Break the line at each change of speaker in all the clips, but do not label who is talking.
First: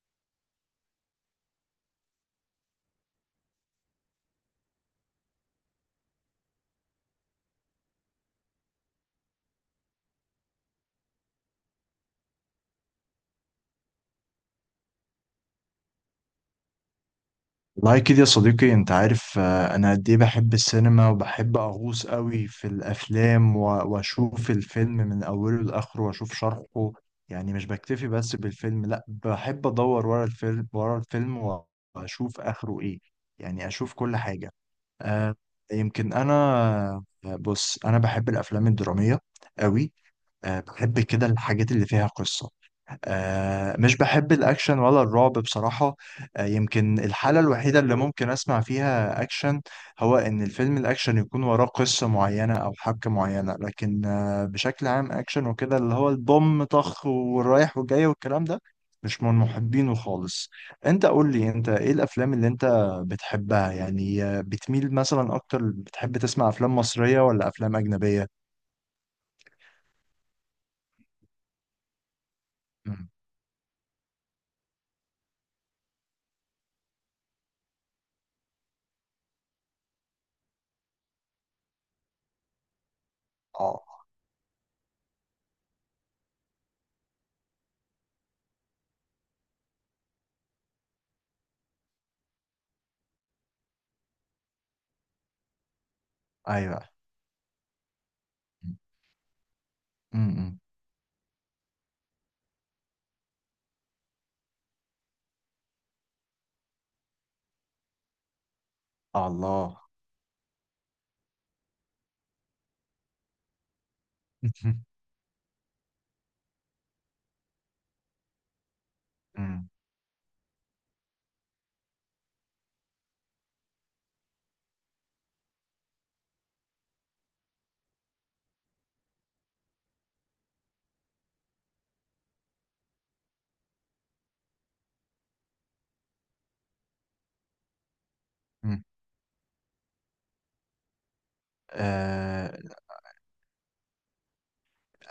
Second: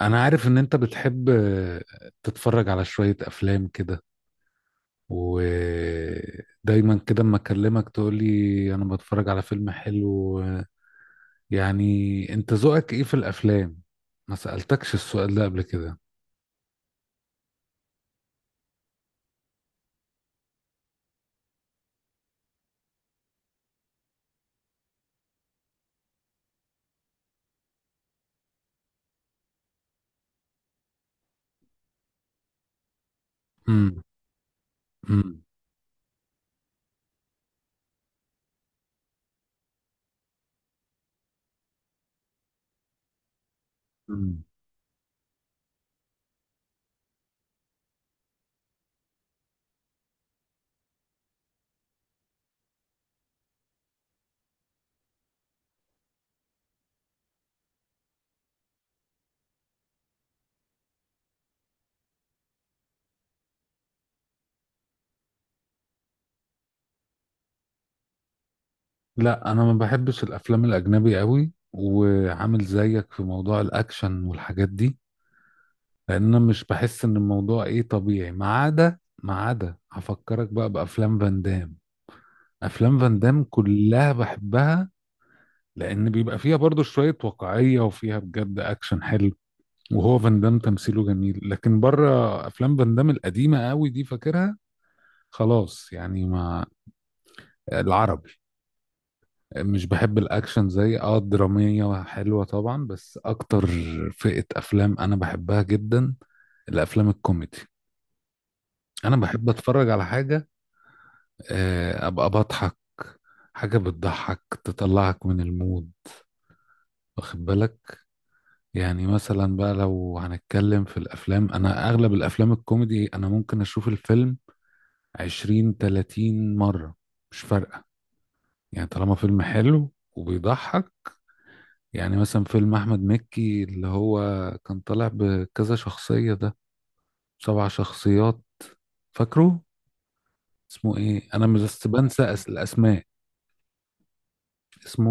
انا عارف ان انت بتحب تتفرج على شوية افلام كده، ودايما كده اما اكلمك تقولي انا بتفرج على فيلم حلو يعني. انت ذوقك ايه في الافلام؟ ما سألتكش السؤال ده قبل كده.
والله كده يا صديقي، انت عارف، انا قد ايه بحب السينما، وبحب اغوص قوي في الافلام، و- واشوف الفيلم من اوله لاخره واشوف شرحه. يعني مش بكتفي بس بالفيلم، لا، بحب ادور ورا الفيلم ورا الفيلم، و- واشوف اخره ايه. يعني اشوف
امم.
كل حاجة. آه،
امم.
يمكن انا. بص، انا بحب الافلام الدرامية قوي. بحب كده الحاجات اللي فيها قصة. مش بحب
أمم.
الأكشن ولا الرعب بصراحة. يمكن الحالة الوحيدة اللي ممكن أسمع فيها أكشن هو إن الفيلم الأكشن يكون وراه قصة معينة أو حبكة معينة، لكن بشكل عام أكشن وكده اللي هو البوم طخ والرايح والجاي والكلام ده مش من محبينه خالص. أنت قول لي، أنت إيه الأفلام اللي أنت بتحبها؟ يعني بتميل مثلا أكتر، بتحب تسمع أفلام مصرية ولا أفلام أجنبية؟
لا، انا ما بحبش الافلام الاجنبي قوي، وعامل
مم.
زيك في موضوع الاكشن والحاجات دي، لان انا مش بحس ان الموضوع ايه طبيعي، ما عدا هفكرك بقى بافلام فان دام. افلام فان دام
آه،
كلها بحبها، لان بيبقى فيها برضو شوية واقعية وفيها بجد اكشن حلو. وهو فان دام تمثيله جميل، لكن بره افلام فان دام القديمة قوي دي فاكرها، خلاص يعني. ما
أيوه.
العربي
مم.
مش بحب
مم.
الاكشن زي، الدرامية حلوة طبعا، بس اكتر فئة افلام انا بحبها جدا، الافلام الكوميدي. انا بحب
الله.
اتفرج على حاجة، ابقى بضحك. حاجة بتضحك تطلعك من المود، واخد بالك؟ يعني مثلا
مم.
بقى لو هنتكلم في الافلام، انا اغلب الافلام الكوميدي انا ممكن اشوف الفيلم 20 30 مرة، مش فارقة، يعني طالما فيلم حلو وبيضحك. يعني مثلا فيلم احمد مكي اللي هو كان طالع بكذا شخصية ده، سبع شخصيات،
مم.
فاكره؟ اسمه ايه؟ انا مش بس بنسى
آه...
الاسماء.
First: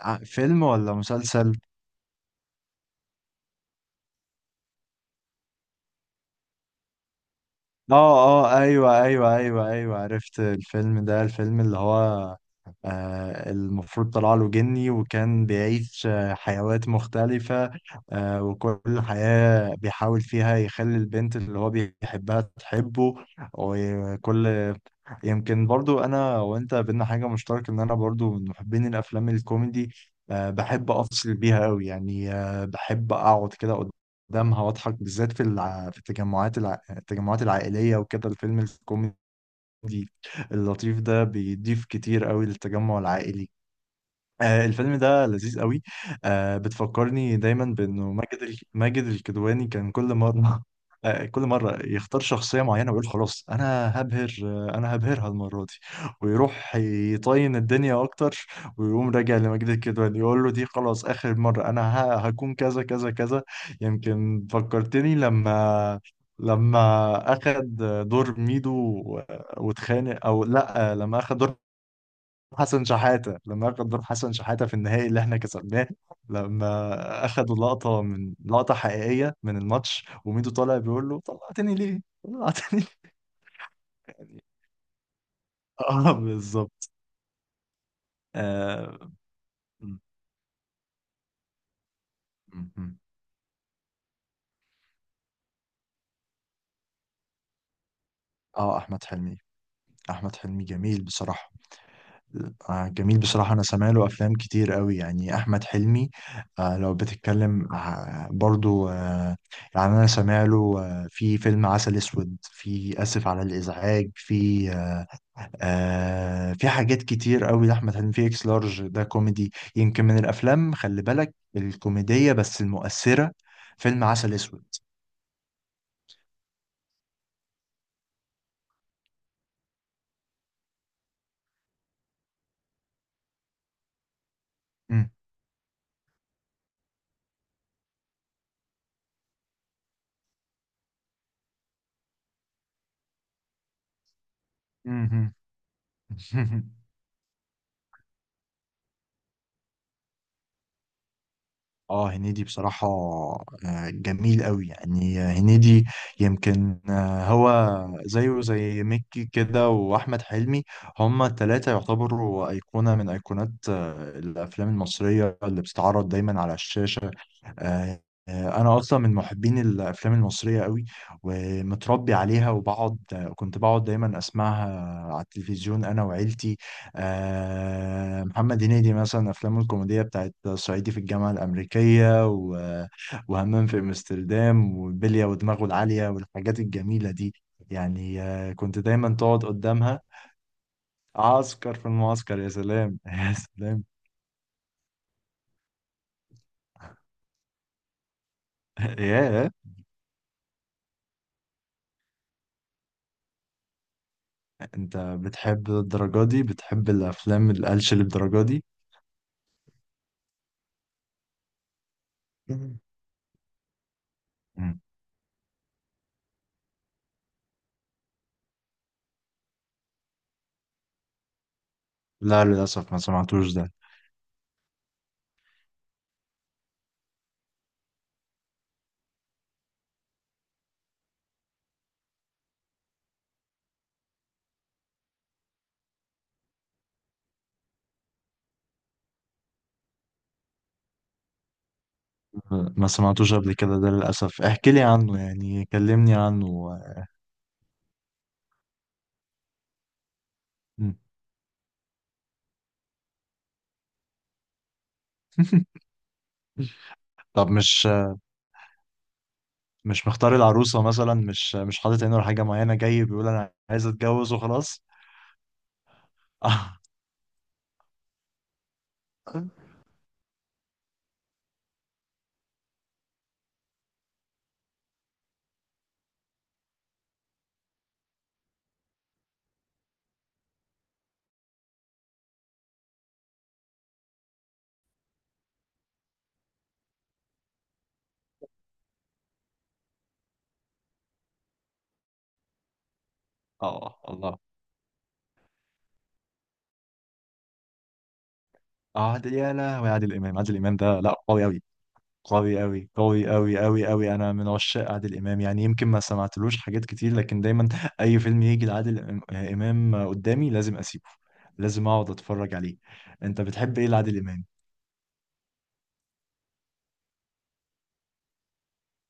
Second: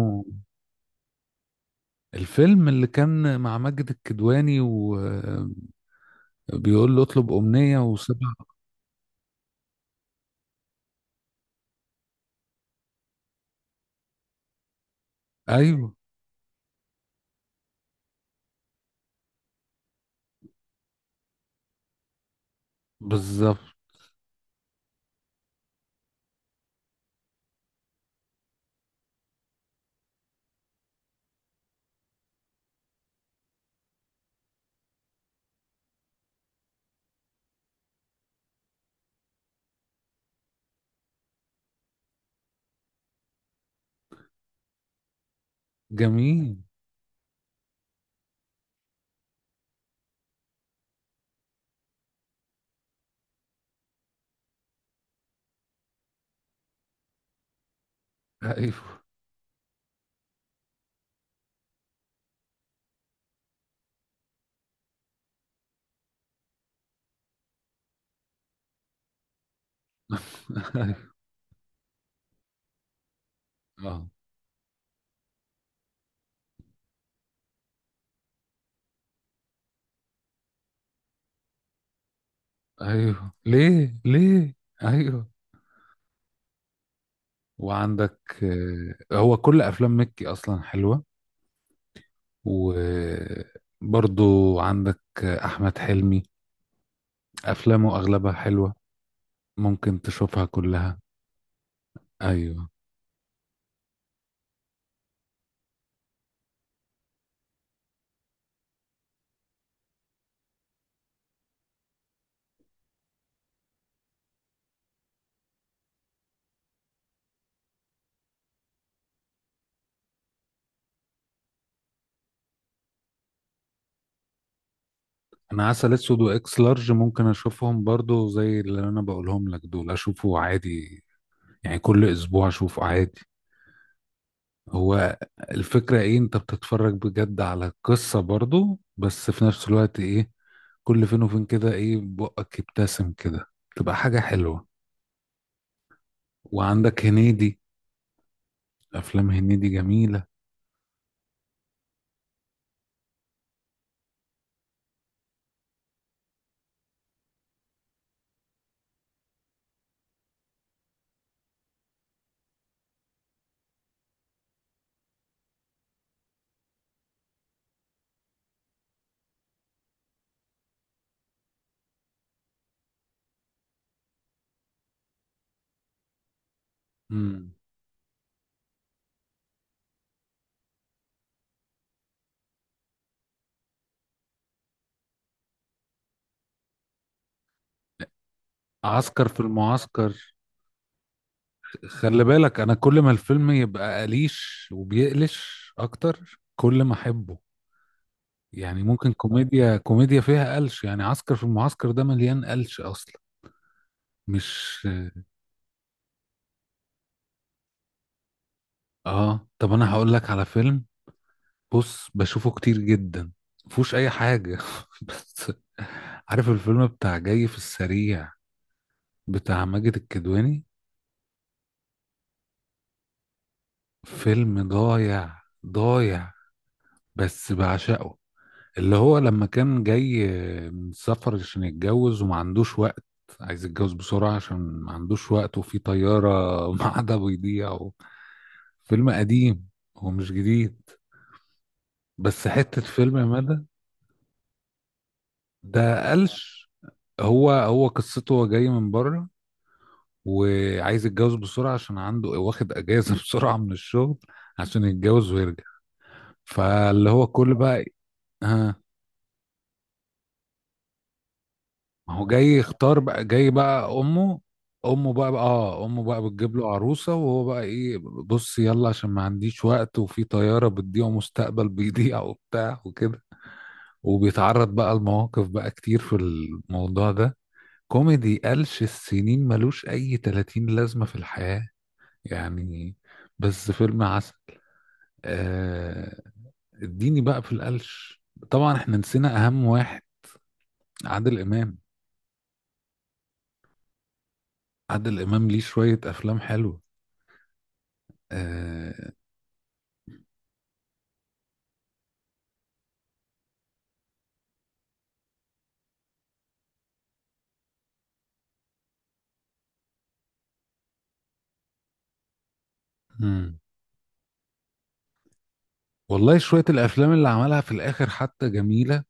فيلم ولا مسلسل؟
الفيلم اللي كان مع ماجد الكدواني وبيقول له اطلب امنية وسبع.
اه، اه، ايوه، ايوه، ايوه، ايوه، عرفت الفيلم ده. الفيلم اللي هو المفروض طلع له جني، وكان
ايوه،
بيعيش حيوات مختلفة. وكل حياة بيحاول فيها يخلي البنت اللي هو بيحبها تحبه.
بالظبط.
وكل يمكن برضو انا وانت بينا حاجة مشتركة، ان انا برضو من محبين الافلام الكوميدي. بحب افصل بيها قوي، يعني بحب اقعد كده قدامها واضحك، بالذات في في التجمعات العائلية. وكده الفيلم الكوميدي اللطيف ده بيضيف كتير قوي للتجمع العائلي. الفيلم ده لذيذ قوي.
جميل.
بتفكرني دايما بانه ماجد الكدواني كان كل مره كل مره يختار شخصيه معينه ويقول خلاص انا هبهر آه، انا هبهرها المره دي، ويروح يطين الدنيا اكتر،
ايوه.
ويقوم راجع لماجد الكدواني يقول له دي خلاص اخر مره، انا هكون كذا كذا كذا. يمكن فكرتني لما اخد دور ميدو و- واتخانق، او لا،
ايوه.
لما اخد دور حسن شحاتة. لما أخد دور
اه،
حسن شحاتة في النهائي اللي إحنا كسبناه، لما أخدوا لقطة من لقطة حقيقية من الماتش، وميدو طالع بيقول له طلعتني ليه؟ طلعتني ليه؟
ايوه. ليه
يعني
ليه. ايوه،
بالظبط.
وعندك.
آه
هو كل
م-
افلام مكي اصلا حلوه،
م- م.
وبرضو عندك احمد حلمي. افلامه اغلبها حلوه،
آه أحمد حلمي
ممكن
أحمد
تشوفها
حلمي
كلها.
جميل بصراحة.
ايوه.
جميل بصراحة. أنا سامع له أفلام كتير قوي، يعني أحمد حلمي لو بتتكلم برضو. يعني أنا سامع له في فيلم عسل أسود، في آسف على الإزعاج، في آه، آه في حاجات كتير قوي لأحمد حلمي. في اكس لارج، ده كوميدي، يمكن من الأفلام، خلي بالك، الكوميدية بس المؤثرة. فيلم عسل أسود.
انا عسل اسود واكس لارج ممكن اشوفهم برضو، زي اللي انا بقولهم لك، دول اشوفه عادي، يعني كل اسبوع اشوفه عادي.
مم.
هو الفكرة ايه؟ انت بتتفرج بجد على القصة برضو، بس في نفس الوقت ايه، كل فين وفين كده ايه بقك يبتسم كده، تبقى حاجة حلوة.
مم.
وعندك هنيدي، افلام هنيدي جميلة.
اه، هنيدي بصراحة جميل قوي يعني هنيدي. يمكن هو زيه زي مكي كده وأحمد حلمي، هما التلاتة يعتبروا أيقونة من أيقونات الأفلام المصرية اللي بتتعرض دايما على الشاشة. آه، أنا أصلا من محبين الأفلام المصرية قوي، ومتربي عليها، وبقعد آه، كنت بقعد دايما أسمعها على التلفزيون أنا وعيلتي.
مم.
محمد هنيدي مثلا، أفلامه الكوميدية بتاعت صعيدي في الجامعة الأمريكية، و- وهمام في أمستردام، وبلية، ودماغه العالية، والحاجات الجميلة دي. يعني كنت دايما
عسكر في
تقعد قدامها.
المعسكر.
عسكر في
خلي
المعسكر، يا
بالك انا
سلام!
كل ما
يا
الفيلم
سلام!
يبقى قليش وبيقلش اكتر كل ما احبه. يعني ممكن
يا
كوميديا كوميديا فيها قلش، يعني عسكر في المعسكر ده مليان قلش اصلا، مش
أنت بتحب الدرجة دي؟ بتحب الأفلام القلش للدرجة دي؟
اه طب انا هقول لك على فيلم. بص بشوفه كتير
مم.
جدا، مفهوش اي حاجه
مم.
بس. عارف الفيلم بتاع جاي في السريع، بتاع ماجد الكدواني؟
لا، للأسف ما سمعتوش ده.
فيلم ضايع ضايع، بس بعشقه. اللي هو لما كان جاي من سفر عشان يتجوز وما عندوش وقت، عايز يتجوز بسرعة عشان ما عندوش وقت، وفي طيارة معادة بيضيع فيلم قديم، هو مش جديد، بس حتة
ما
فيلم
سمعتوش قبل
مدى.
كده ده للأسف، احكي لي عنه، يعني
ده
كلمني عنه.
قلش. هو قصته هو جاي من بره،
مم.
وعايز يتجوز بسرعة عشان عنده واخد أجازة بسرعة من الشغل عشان يتجوز ويرجع. فاللي هو
طب،
كل بقى
مش
إيه، ها،
مش مختار العروسة مثلا، مش حاطط
ما
عينه على
هو
حاجة
جاي
معينة،
يختار
جاي
بقى.
بيقول
جاي
أنا عايز
بقى
أتجوز
أمه
وخلاص؟
أمه بقى, بقى آه أمه بقى بتجيب له عروسة، وهو بقى إيه، بص يلا عشان ما عنديش وقت وفي طيارة بتضيع ومستقبل بيضيع وبتاع وكده. وبيتعرض بقى لمواقف بقى كتير في الموضوع ده، كوميدي قلش، السنين ملوش أي 30 لازمة في الحياة يعني. بس فيلم عسل. آه، اديني بقى في القلش. طبعا احنا نسينا اهم واحد، عادل امام.
اه، الله.
عادل امام ليه شوية افلام حلوة. آه.
يا لهوي، عادل إمام ده لا قوي أوي، قوي أوي، قوي أوي، أوي أوي. أنا من عشاق عادل إمام، يعني يمكن ما سمعتلوش حاجات كتير، لكن دايما أي فيلم يجي لعادل إمام قدامي لازم أسيبه، لازم أقعد أتفرج عليه. أنت
مم.
بتحب إيه لعادل إمام؟
والله شوية الافلام اللي عملها في الاخر حتى جميلة،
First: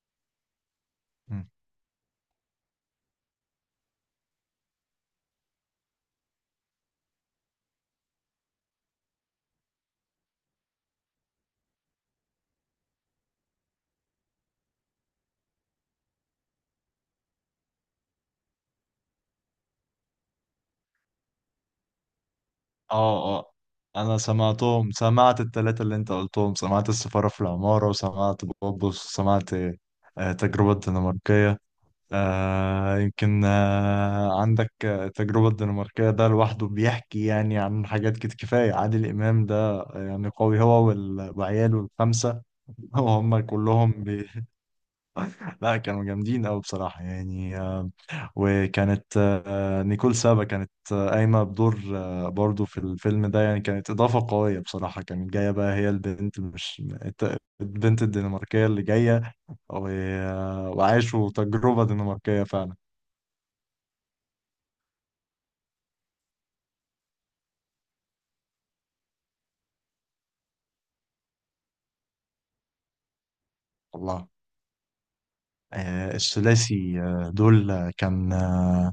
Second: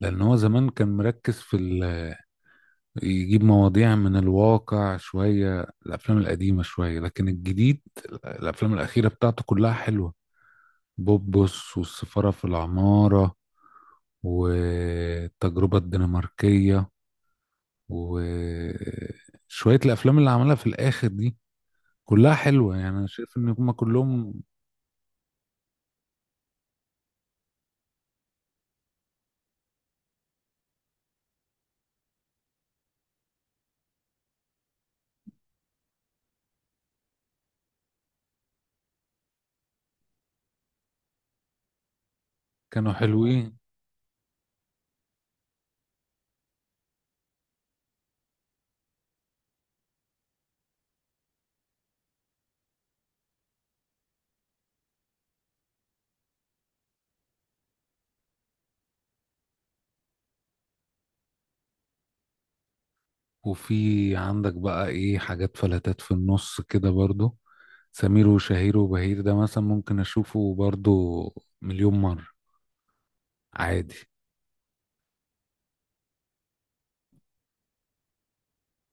لان هو زمان كان مركز يجيب مواضيع من الواقع. شوية الافلام القديمة شوية، لكن الجديد، الافلام الاخيرة بتاعته كلها حلوة. بوبوس، والسفارة في العمارة، والتجربة الدنماركية، وشوية الأفلام اللي عملها في الآخر دي كلها حلوة، يعني أنا شايف
اه،
إن
اه،
هما
انا
كلهم
سمعت التلاتة اللي انت قلتهم، سمعت السفارة في العمارة، وسمعت بوبوس، وسمعت تجربة الدنماركية. يمكن عندك التجربة الدنماركية ده لوحده بيحكي يعني عن حاجات كده، كفاية عادل إمام ده يعني قوي، هو وال- وعياله الخمسة.
كانوا
وهم
حلوين.
كلهم. لا، كانوا جامدين أوي بصراحة، يعني وكانت نيكول سابا كانت قايمة بدور برضو في الفيلم ده، يعني كانت إضافة قوية بصراحة. كانت جاية بقى هي البنت، مش البنت الدنماركية اللي جاية، و- آه، وعاشوا تجربة دنماركية فعلا.
وفي عندك بقى إيه حاجات فلتات في النص كده برضو. سمير وشهير وبهير ده مثلا ممكن أشوفه برضو مليون مرة، عادي.
والله الثلاثي دول كان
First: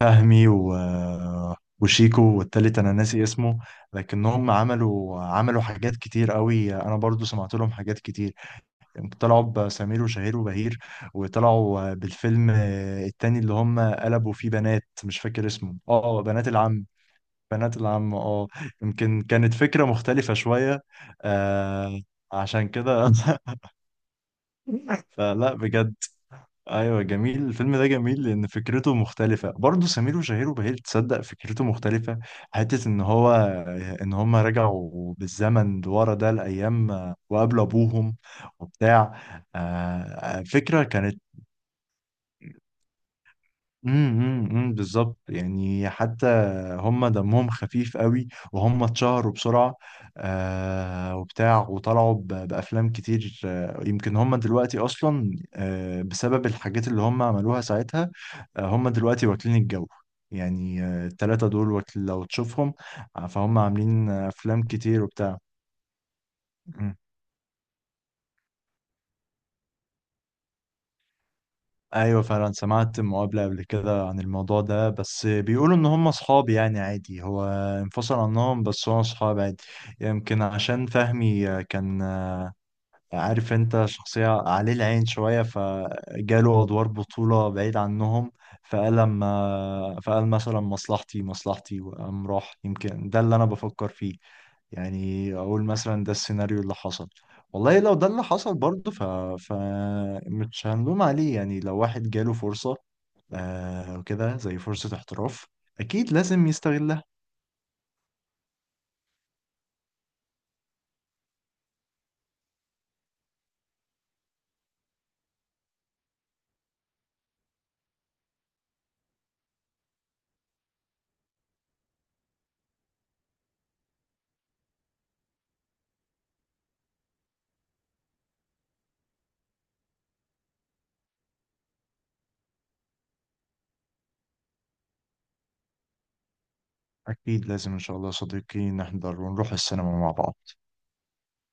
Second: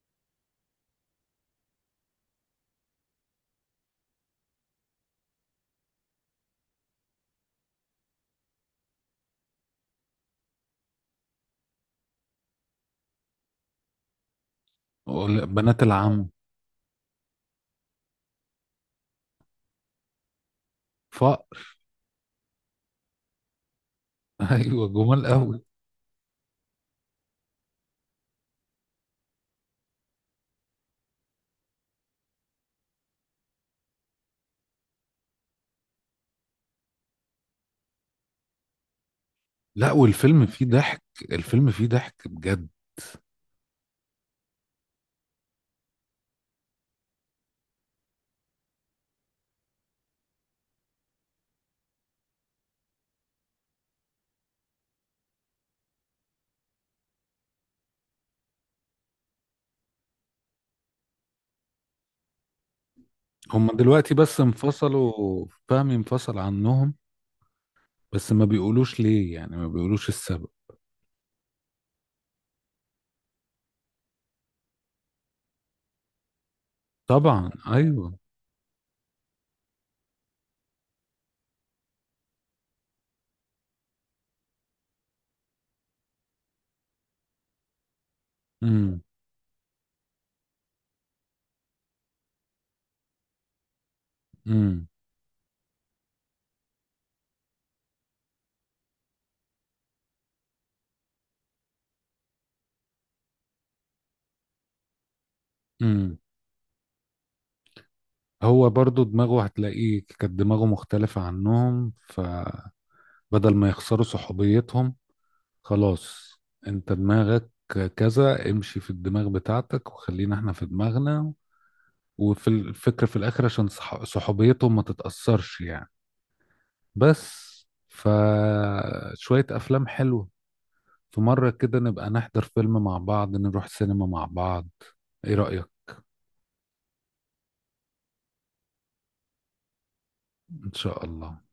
فهمي و... وشيكو، والتالت انا ناسي اسمه. لكنهم عملوا حاجات كتير قوي، انا برضو سمعت لهم حاجات كتير. طلعوا بسمير وشهير وبهير، وطلعوا بالفيلم التاني اللي هم قلبوا فيه بنات، مش فاكر اسمه،
بنات العم.
بنات العم. بنات العم، اه. يمكن كانت فكرة مختلفة شوية.
فقر.
آه، عشان كده.
أيوة، جمال
فلا،
أوي.
بجد. ايوه، جميل الفيلم ده، جميل لان فكرته مختلفه برضه. سمير وشهير وبهير، تصدق فكرته مختلفه، حته ان هم رجعوا بالزمن لورا ده الايام، وقابلوا ابوهم وبتاع.
لا، والفيلم فيه
فكره
ضحك،
كانت.
الفيلم فيه ضحك بجد.
أمم، بالظبط، يعني حتى هم دمهم خفيف قوي، وهم اتشهروا بسرعة وبتاع، وطلعوا ب- بأفلام كتير. يمكن هم دلوقتي أصلا بسبب الحاجات اللي هم عملوها ساعتها، هم دلوقتي واكلين الجو. يعني التلاتة دول لو تشوفهم، فهم
هما
عاملين
دلوقتي بس
أفلام كتير وبتاع.
انفصلوا، فهمي انفصل عنهم.
امم.
بس ما بيقولوش ليه، يعني ما بيقولوش السبب.
ايوه، فعلا سمعت مقابلة قبل كده عن الموضوع ده، بس بيقولوا ان هم اصحاب، يعني عادي، هو
طبعا،
انفصل
ايوه.
عنهم بس هو اصحاب عادي. يمكن عشان فهمي كان عارف، انت شخصية عليه العين شوية، فجاله ادوار بطولة بعيد عنهم،
امم.
فقال مثلا مصلحتي مصلحتي وقام راح، يمكن ده اللي انا بفكر فيه،
امم.
يعني اقول مثلا ده السيناريو اللي حصل. والله لو ده اللي حصل برضه ف... ف مش هنلوم عليه، يعني لو واحد جاله فرصة وكده زي فرصة احتراف أكيد
امم.
لازم يستغلها.
هو برضو دماغه هتلاقيه كانت دماغه مختلفة عنهم، فبدل ما يخسروا صحوبيتهم، خلاص، انت دماغك كذا، امشي في الدماغ بتاعتك وخلينا احنا في دماغنا، وفي الفكرة في الاخر عشان صحوبيتهم ما تتأثرش يعني. بس فشوية افلام حلوة. في مرة كده نبقى نحضر فيلم مع بعض، نروح سينما مع بعض، ايه رأيك؟
أكيد لازم إن شاء الله يا صديقي نحضر ونروح السينما مع بعض.
ان شاء الله.